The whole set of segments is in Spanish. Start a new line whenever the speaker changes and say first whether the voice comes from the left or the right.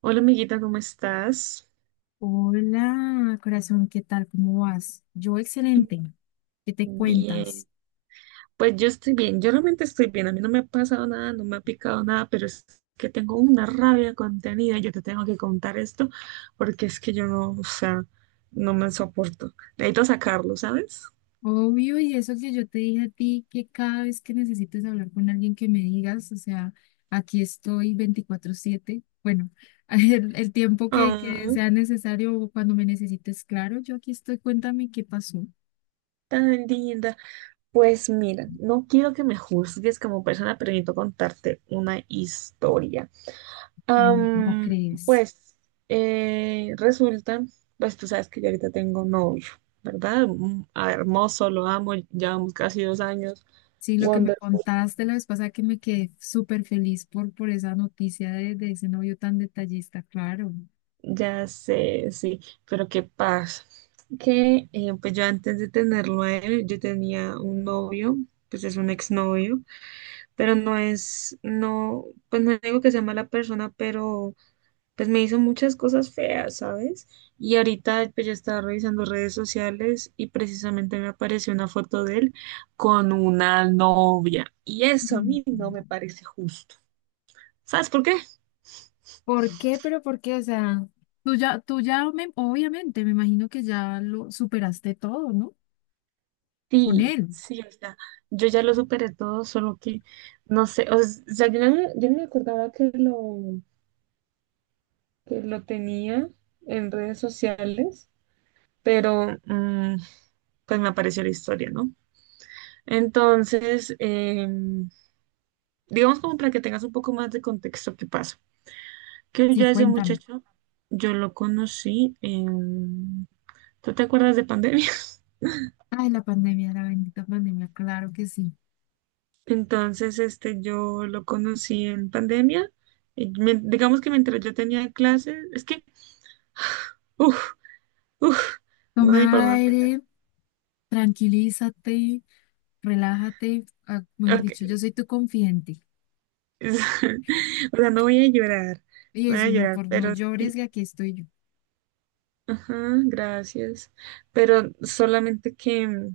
right: Hola amiguita, ¿cómo estás?
left: Hola, corazón, ¿qué tal? ¿Cómo vas? Yo excelente. ¿Qué te
right: Bien,
left: cuentas?
right: pues yo estoy bien, yo realmente estoy bien, a mí no me ha pasado nada, no me ha picado nada, pero es que tengo una rabia contenida, yo te tengo que contar esto porque es que yo no, o sea, no me soporto, necesito sacarlo, ¿sabes?
left: Obvio, y eso que yo te dije a ti, que cada vez que necesites hablar con alguien que me digas, o sea, aquí estoy 24/7. Bueno, el tiempo que
right: Oh,
left: sea necesario o cuando me necesites, claro, yo aquí estoy. Cuéntame qué pasó.
right: tan linda. Pues mira, no quiero que me juzgues como persona, pero necesito contarte una historia.
left: Ay, no, ¿cómo
right: Am,
left: crees?
right: pues resulta, pues tú sabes que yo ahorita tengo novio, ¿verdad? Ah, hermoso, lo amo, llevamos casi 2 años.
left: Sí, lo que me
right: Wonderful.
left: contaste la vez pasada que me quedé súper feliz por esa noticia de ese novio tan detallista, claro.
right: Ya sé, sí, pero ¿qué pasa? Que pues yo antes de tenerlo a él, yo tenía un novio, pues es un exnovio, pero no es, no, pues no digo que sea mala persona, pero pues me hizo muchas cosas feas, ¿sabes? Y ahorita pues yo estaba revisando redes sociales y precisamente me apareció una foto de él con una novia. Y eso a mí no me parece justo. ¿Sabes por qué?
left: ¿Por qué? Pero ¿por qué? O sea, obviamente, me imagino que ya lo superaste todo, ¿no? Con
right: Sí,
left: él.
right: sí, o sea, yo ya lo superé todo, solo que no sé, o sea, yo no me acordaba que lo tenía en redes sociales, pero pues me apareció la historia, ¿no? Entonces, digamos como para que tengas un poco más de contexto qué pasa. Que yo
left: Sí,
right: a ese
left: cuéntame.
right: muchacho, yo lo conocí en... ¿Tú te acuerdas de pandemia?
left: Ay, la pandemia, la bendita pandemia, claro que sí.
right: Entonces, este, yo lo conocí en pandemia. Y digamos que mientras yo tenía clases, es que, uff, uff, no
left: Toma
right: sé ni por dónde empezar.
left: aire. Tranquilízate, relájate, mejor
right: Ok.
left: dicho, yo soy tu confidente.
right: O sea, no voy a llorar,
left: Y
right: no voy
left: eso,
right: a
left: y no,
right: llorar,
left: por no
right: pero
left: llores,
right: sí,
left: que aquí estoy yo.
right: ajá, gracias. Pero solamente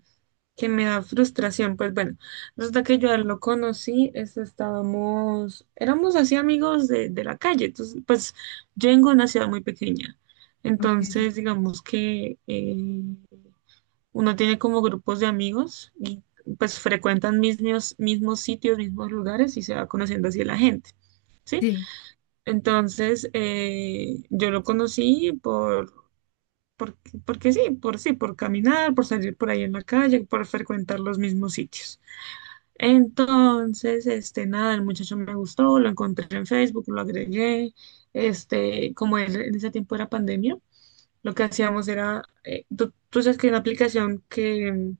right: que me da frustración. Pues bueno, resulta que yo a él lo conocí, estábamos, éramos así amigos de la calle. Entonces, pues yo vengo de una ciudad muy pequeña.
left: Ok,
right: Entonces,
left: sí.
right: digamos que uno tiene como grupos de amigos y pues frecuentan mismos sitios, mismos lugares y se va conociendo así la gente, ¿sí?
left: Sí,
right: Entonces, yo lo conocí porque, porque sí, por sí, por caminar, por salir por ahí en la calle, por frecuentar los mismos sitios. Entonces, este, nada, el muchacho me gustó, lo encontré en Facebook, lo agregué, este, en ese tiempo era pandemia, lo que hacíamos era, tú sabes que hay una aplicación que,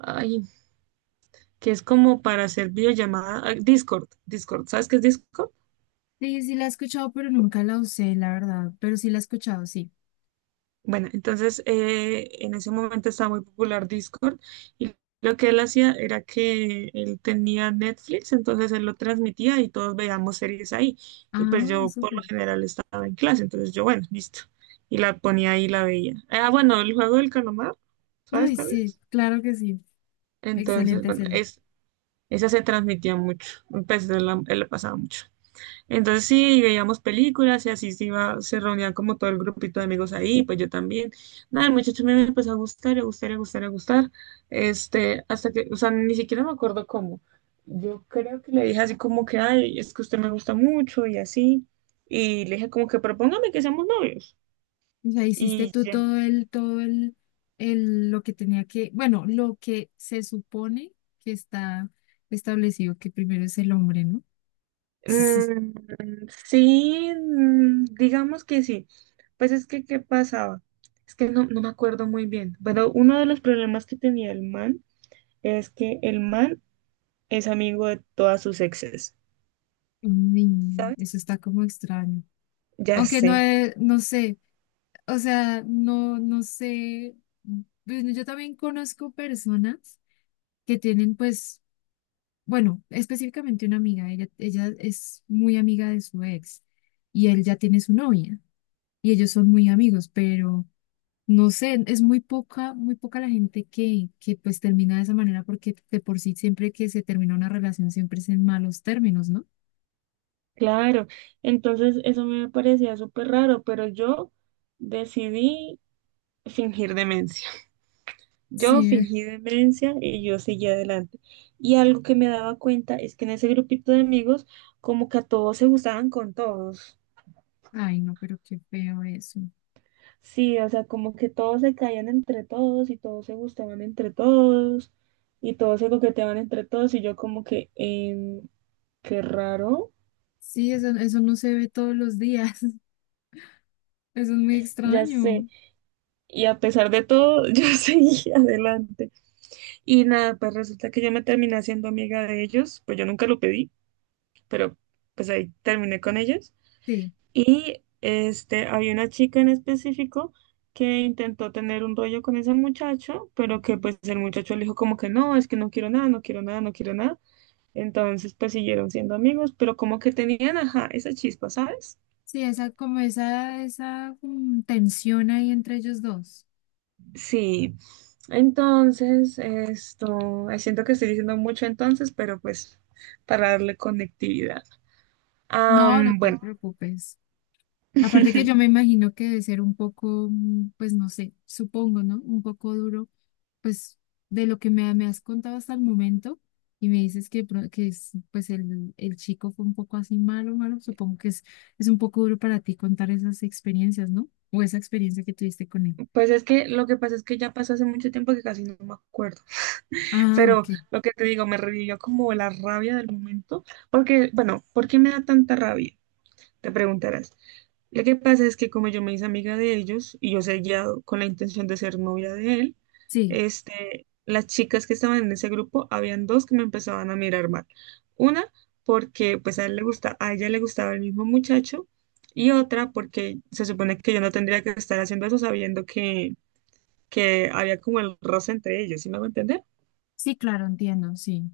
right: ay, que es como para hacer videollamada, ah, Discord, Discord, ¿sabes qué es Discord?
left: sí, sí la he escuchado, pero nunca la usé, la verdad, pero sí la he escuchado, sí.
right: Bueno, entonces en ese momento estaba muy popular Discord y lo que él hacía era que él tenía Netflix, entonces él lo transmitía y todos veíamos series ahí. Y pues
left: Ah,
right: yo por lo
left: súper.
right: general estaba en clase, entonces yo, bueno, listo. Y la ponía ahí y la veía. Ah, bueno, el juego del calamar, ¿sabes
left: Ay,
right: cuál
left: sí,
right: es?
left: claro que sí.
right: Entonces,
left: Excelente
right: bueno,
left: serie.
right: esa se transmitía mucho, pues él la pasaba mucho. Entonces sí, veíamos películas y así se iba, se reunían como todo el grupito de amigos ahí, pues yo también. Nada, el muchacho me empezó a gustar, a gustar, a gustar, a gustar. Este, hasta que, o sea, ni siquiera me acuerdo cómo. Yo creo que le dije así como que, ay, es que usted me gusta mucho y así. Y le dije como que propóngame que seamos novios.
left: O sea, hiciste
right: Y
left: tú
right: ya.
left: todo el lo que tenía que, bueno, lo que se supone que está establecido, que primero es el hombre, ¿no?
right: Mm, sí, digamos que sí. Pues es que, ¿qué pasaba? Es que no, no me acuerdo muy bien. Pero uno de los problemas que tenía el man, es que el man es amigo de todas sus exes,
left: Uy,
right: ¿sabes?
left: eso está como extraño.
right: Ya
left: Aunque no,
right: sé.
left: he- no sé, o sea, no, no sé. Bueno, yo también conozco personas que tienen, pues, bueno, específicamente una amiga, ella es muy amiga de su ex y él ya tiene su novia y ellos son muy amigos, pero no sé, es muy poca la gente que pues termina de esa manera porque de por sí siempre que se termina una relación siempre es en malos términos, ¿no?
right: Claro. Entonces eso me parecía súper raro, pero yo decidí fingir demencia. Yo
left: Sí,
right: fingí demencia y yo seguí adelante. Y algo que me daba cuenta es que en ese grupito de amigos, como que a todos se gustaban con todos.
left: ay, no, pero qué feo eso.
right: Sí, o sea, como que todos se caían entre todos y todos se gustaban entre todos y todos se coqueteaban entre todos y yo como que, qué raro,
left: Sí, eso no se ve todos los días. Eso es muy
right: ya sé.
left: extraño.
right: Y a pesar de todo, yo seguí adelante. Y nada, pues resulta que yo me terminé haciendo amiga de ellos, pues yo nunca lo pedí, pero pues ahí terminé con ellos.
left: Sí,
right: Y este, había una chica en específico que intentó tener un rollo con ese muchacho, pero que pues el muchacho le dijo como que no, es que no quiero nada, no quiero nada, no quiero nada. Entonces pues siguieron siendo amigos, pero como que tenían, ajá, esa chispa, ¿sabes?
left: sí, esa, como esa, tensión ahí entre ellos dos.
right: Sí, entonces, esto, ay, siento que estoy diciendo mucho entonces, pero pues para darle conectividad.
left: No, no te
right: Bueno.
left: preocupes. Aparte que yo me imagino que debe ser un poco, pues no sé, supongo, ¿no? Un poco duro, pues de lo que me has contado hasta el momento. Y me dices que, pro- que es, pues el chico fue un poco así malo, malo. Supongo que es un poco duro para ti contar esas experiencias, ¿no? O esa experiencia que tuviste con él.
right: Pues es que lo que pasa es que ya pasó hace mucho tiempo que casi no me acuerdo,
left: Ah,
right: pero
left: ok.
right: lo que te digo, me revivió como la rabia del momento, porque, bueno, ¿por qué me da tanta rabia? Te preguntarás. Lo que pasa es que como yo me hice amiga de ellos y yo seguía con la intención de ser novia de él,
left: Sí,
right: este, las chicas que estaban en ese grupo, habían dos que me empezaban a mirar mal. Una porque pues a ella le gustaba el mismo muchacho y otra porque se supone que yo no tendría que estar haciendo eso sabiendo que había como el roce entre ellos, ¿sí me va a entender?
left: sí, claro, entiendo, sí.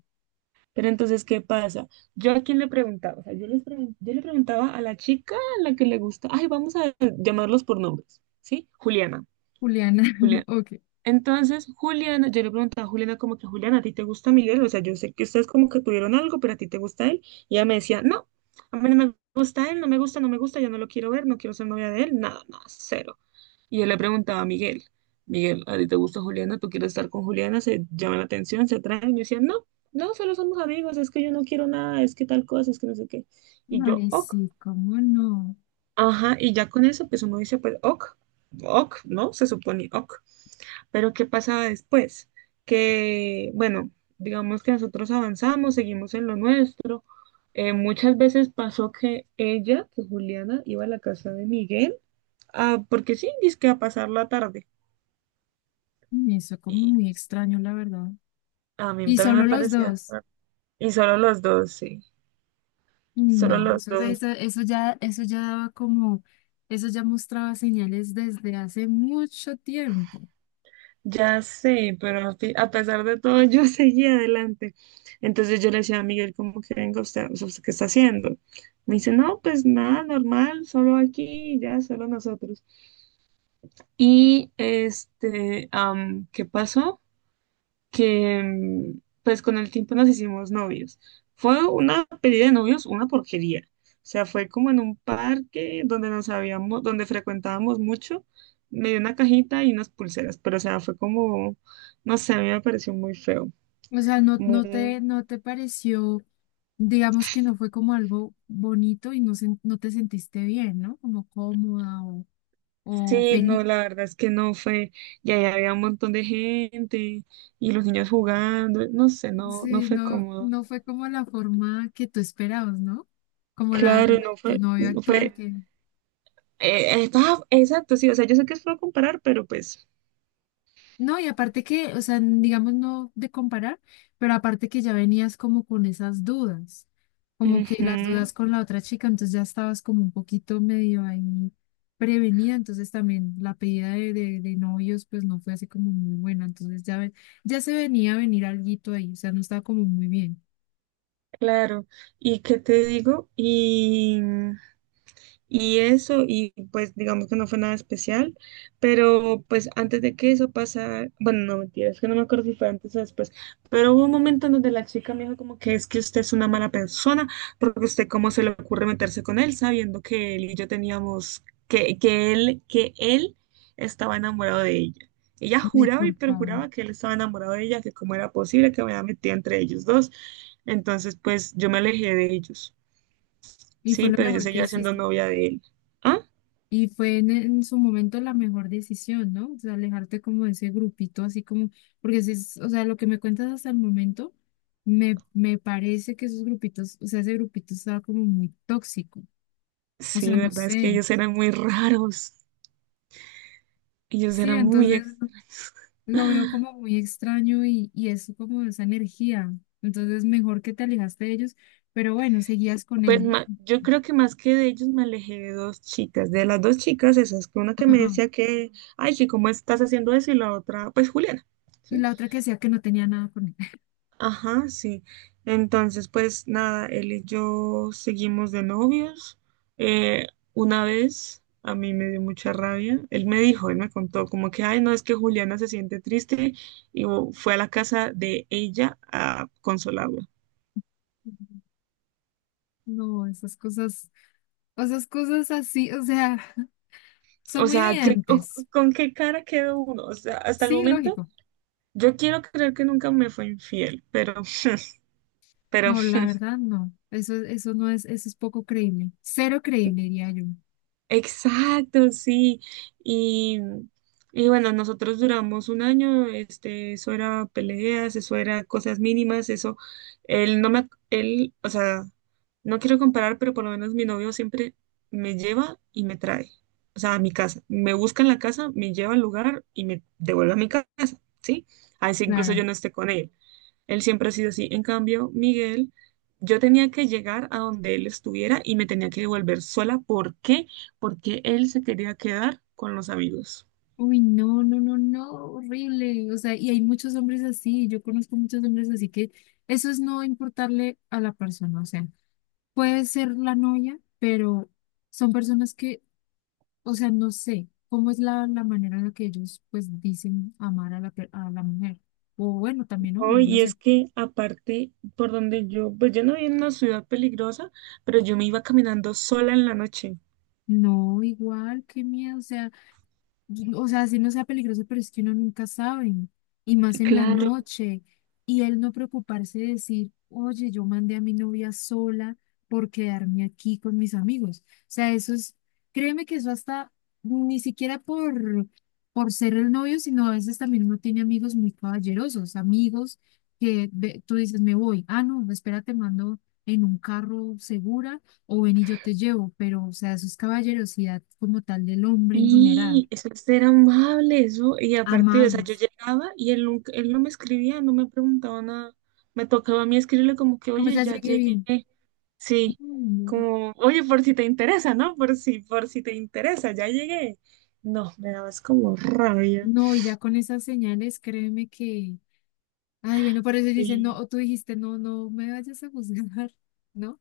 right: Pero entonces, ¿qué pasa? Yo a quién le preguntaba, o sea, yo le preguntaba a la chica a la que le gusta, ay, vamos a llamarlos por nombres, ¿sí? Juliana,
left: Juliana,
right: Juliana.
left: ok.
right: Entonces, Juliana, yo le preguntaba a Juliana como que, Juliana, ¿a ti te gusta Miguel? O sea, yo sé que ustedes como que tuvieron algo, pero ¿a ti te gusta él? Y ella me decía, no, a mí no me gusta él, no me gusta, no me gusta, yo no lo quiero ver, no quiero ser novia de él, nada, nada, cero. Y yo le preguntaba a Miguel, Miguel, ¿a ti te gusta Juliana? ¿Tú quieres estar con Juliana? ¿Se llama la atención? ¿Se atraen? Y me decían, no, no, solo somos amigos, es que yo no quiero nada, es que tal cosa, es que no sé qué. Y yo,
left: Ay,
right: ok,
left: sí, cómo no.
right: ajá, y ya con eso, pues uno dice, pues ok, ok, ¿no? Se supone ok. Pero ¿qué pasaba después? Que, bueno, digamos que nosotros avanzamos, seguimos en lo nuestro. Muchas veces pasó que ella, que Juliana, iba a la casa de Miguel, ah, porque sí, dizque a pasar la tarde.
left: Mm, eso como muy extraño, la verdad.
right: A mí
left: Y
right: también me
left: solo los
right: parecía.
left: dos.
right: Y solo los dos, sí. Solo
left: No,
right: los dos.
left: eso ya daba como, eso ya mostraba señales desde hace mucho tiempo.
right: Ya sé, pero a pesar de todo, yo seguía adelante. Entonces yo le decía a Miguel, como que venga usted, o sea, usted, ¿qué está haciendo? Me dice, no, pues nada, normal, solo aquí, ya, solo nosotros. Y este, ¿qué pasó? Que pues con el tiempo nos hicimos novios. Fue una pedida de novios, una porquería. O sea, fue como en un parque donde nos habíamos, donde frecuentábamos mucho. Me dio una cajita y unas pulseras, pero o sea, fue como, no sé, a mí me pareció muy feo,
left: O sea, no,
right: muy...
left: no te pareció, digamos que no fue como algo bonito y no, sen- no te sentiste bien, ¿no? Como cómoda o
right: Sí,
left: feliz.
right: no, la verdad es que no fue, y ahí había un montón de gente y los niños jugando, no sé, no, no
left: Sí,
right: fue
left: no,
right: cómodo.
left: no fue como la forma que tú esperabas, ¿no? Como la de
right: Claro, no
left: tu
right: fue,
left: novio actual
right: fue,
left: que...
right: estaba, exacto, sí, o sea, yo sé que es feo comparar, pero pues
left: No, y aparte que, o sea, n- digamos no de comparar, pero aparte que ya venías como con esas dudas, como que
right: ujú.
left: las dudas con la otra chica, entonces ya estabas como un poquito medio ahí prevenida, entonces también la pedida de novios pues no fue así como muy buena, entonces ya, ve- ya se venía a venir alguito ahí, o sea, no estaba como muy bien.
right: Claro, ¿y qué te digo? Y eso, y pues digamos que no fue nada especial, pero pues antes de que eso pasara, bueno, no mentira, es que no me acuerdo si fue antes o después, pero hubo un momento en donde la chica me dijo como que es que usted es una mala persona, porque usted cómo se le ocurre meterse con él sabiendo que él y yo teníamos, que él estaba enamorado de ella. Ella
left: Ay,
right: juraba y
left: por favor.
right: perjuraba que él estaba enamorado de ella, que cómo era posible que me había metido entre ellos dos. Entonces, pues yo me alejé de ellos.
left: Y fue
right: Sí,
left: lo
right: pero yo
left: mejor que
right: seguía siendo
left: hiciste.
right: novia de él. ¿Ah?
left: Y fue en su momento la mejor decisión, ¿no? O sea, alejarte como de ese grupito, así como, porque si es, o sea, lo que me cuentas hasta el momento, me parece que esos grupitos, o sea, ese grupito estaba como muy tóxico. O
right: Sí,
left: sea, no
right: verdad, es que
left: sé.
right: ellos eran muy raros. Ellos
left: Sí,
right: eran muy
left: entonces
right: extraños.
left: lo veo como muy extraño y es como esa energía. Entonces, mejor que te alejaste de ellos, pero bueno, seguías con él, ¿no?
right: Yo creo que más que de ellos me alejé de dos chicas, de las dos chicas esas, que una que me
left: Ajá.
right: decía que, ay, sí, ¿cómo estás haciendo eso? Y la otra, pues Juliana,
left: Y
right: ¿sí?
left: la otra que decía que no tenía nada con él.
right: Ajá, sí. Entonces, pues nada, él y yo seguimos de novios. Eh, una vez a mí me dio mucha rabia. Él me dijo, él me contó como que, ay, no, es que Juliana se siente triste y oh, fue a la casa de ella a consolarla.
left: No, esas cosas así, o sea. Son
right: O
left: muy
right: sea, ¿qué-
left: evidentes.
right: con qué cara quedó uno? O sea, hasta el
left: Sí,
right: momento
left: lógico.
right: yo quiero creer que nunca me fue infiel, pero
left: No, la verdad no. Eso no es, eso es poco creíble. Cero creíble, diría yo.
right: exacto, sí. Y, y bueno, nosotros duramos un año, este, eso era peleas, eso era cosas mínimas, eso, él no me, él, o sea, no quiero comparar, pero por lo menos mi novio siempre me lleva y me trae, o sea, a mi casa, me busca en la casa, me lleva al lugar y me devuelve a mi casa, ¿sí? A veces incluso
left: Claro.
right: yo no esté con él. Él siempre ha sido así. En cambio, Miguel, yo tenía que llegar a donde él estuviera y me tenía que devolver sola. ¿Por qué? Porque él se quería quedar con los amigos.
left: Uy, no, no, no, no, horrible. O sea, y hay muchos hombres así. Yo conozco muchos hombres así que eso es no importarle a la persona. O sea, puede ser la novia, pero son personas que, o sea, no sé cómo es la manera en la que ellos pues dicen amar a la, per- a la mujer. O bueno, también
right: Oh,
left: hombres, no
right: y es
left: sé.
right: que aparte, por donde yo, pues yo no vivía en una ciudad peligrosa, pero yo me iba caminando sola en la noche.
left: No, igual, qué miedo, o sea, o sea, si no sea peligroso, pero es que uno nunca sabe, y más en la
right: Claro.
left: noche, y él no preocuparse de decir, oye, yo mandé a mi novia sola por quedarme aquí con mis amigos. O sea, eso es, créeme que eso hasta ni siquiera por ser el novio, sino a veces también uno tiene amigos muy caballerosos, amigos que ve- tú dices, me voy, ah, no, espera, te mando en un carro segura o ven y yo te llevo, pero o sea, eso es caballerosidad como tal del hombre en general.
right: Y eso es ser amable, eso. Y aparte, o sea, yo
left: Amables.
right: llegaba y él, él no me escribía, no me preguntaba nada. Me tocaba a mí escribirle como que,
left: Como
right: oye,
left: ya
right: ya
left: llegué
right: llegué.
left: bien.
right: Sí,
left: Mm,
right: como, oye, por si te interesa, ¿no? Por si te interesa, ya llegué. No, me dabas como rabia.
left: no, no, y ya con esas señales, créeme que. Ay, bueno, por eso dicen, no,
right: Sí,
left: o tú dijiste, no, no me vayas a juzgar, ¿no?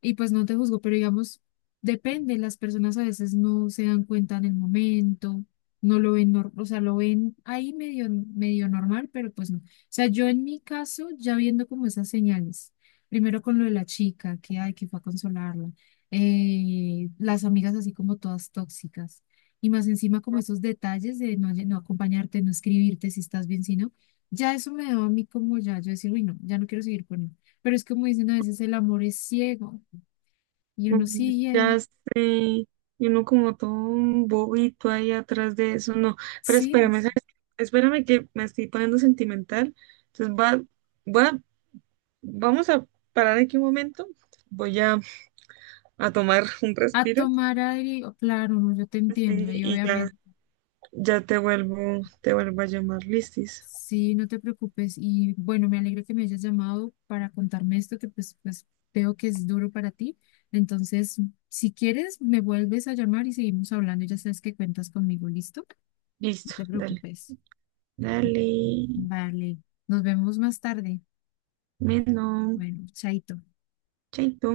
left: Y pues no te juzgo, pero digamos, depende, las personas a veces no se dan cuenta en el momento, no lo ven, nor- o sea, lo ven ahí medio, medio normal, pero pues no. O sea, yo en mi caso, ya viendo como esas señales, primero con lo de la chica, que ay, que fue a consolarla, las amigas así como todas tóxicas, y más encima como esos detalles de no, lle- no acompañarte, no escribirte si estás bien, si no, ya eso me da a mí como ya, yo decir, uy, no, ya no quiero seguir con él. Pero es como dicen a veces, el amor es ciego. Y uno sigue
right: ya
left: ahí,
right: sé. Y uno como todo un bobito ahí atrás de eso, no. Pero
left: sí,
right: espérame, ¿sabes qué? Espérame que me estoy poniendo sentimental. Entonces va, vamos a parar aquí un momento. Voy a, tomar un
left: a
right: respiro.
left: tomar aire, o- claro, no, yo te
right: Sí,
left: entiendo y
right: y ya,
left: obviamente,
right: ya te vuelvo, a llamar, listis.
left: sí, no te preocupes y bueno, me alegra que me hayas llamado para contarme esto que pues, pues veo que es duro para ti, entonces, si quieres, me vuelves a llamar y seguimos hablando, ya sabes que cuentas conmigo, ¿listo? No
right: Listo,
left: te
right: dale.
left: preocupes.
right: Dale,
left: Vale, nos vemos más tarde.
right: menos,
left: Bueno, chaito.
right: chaito.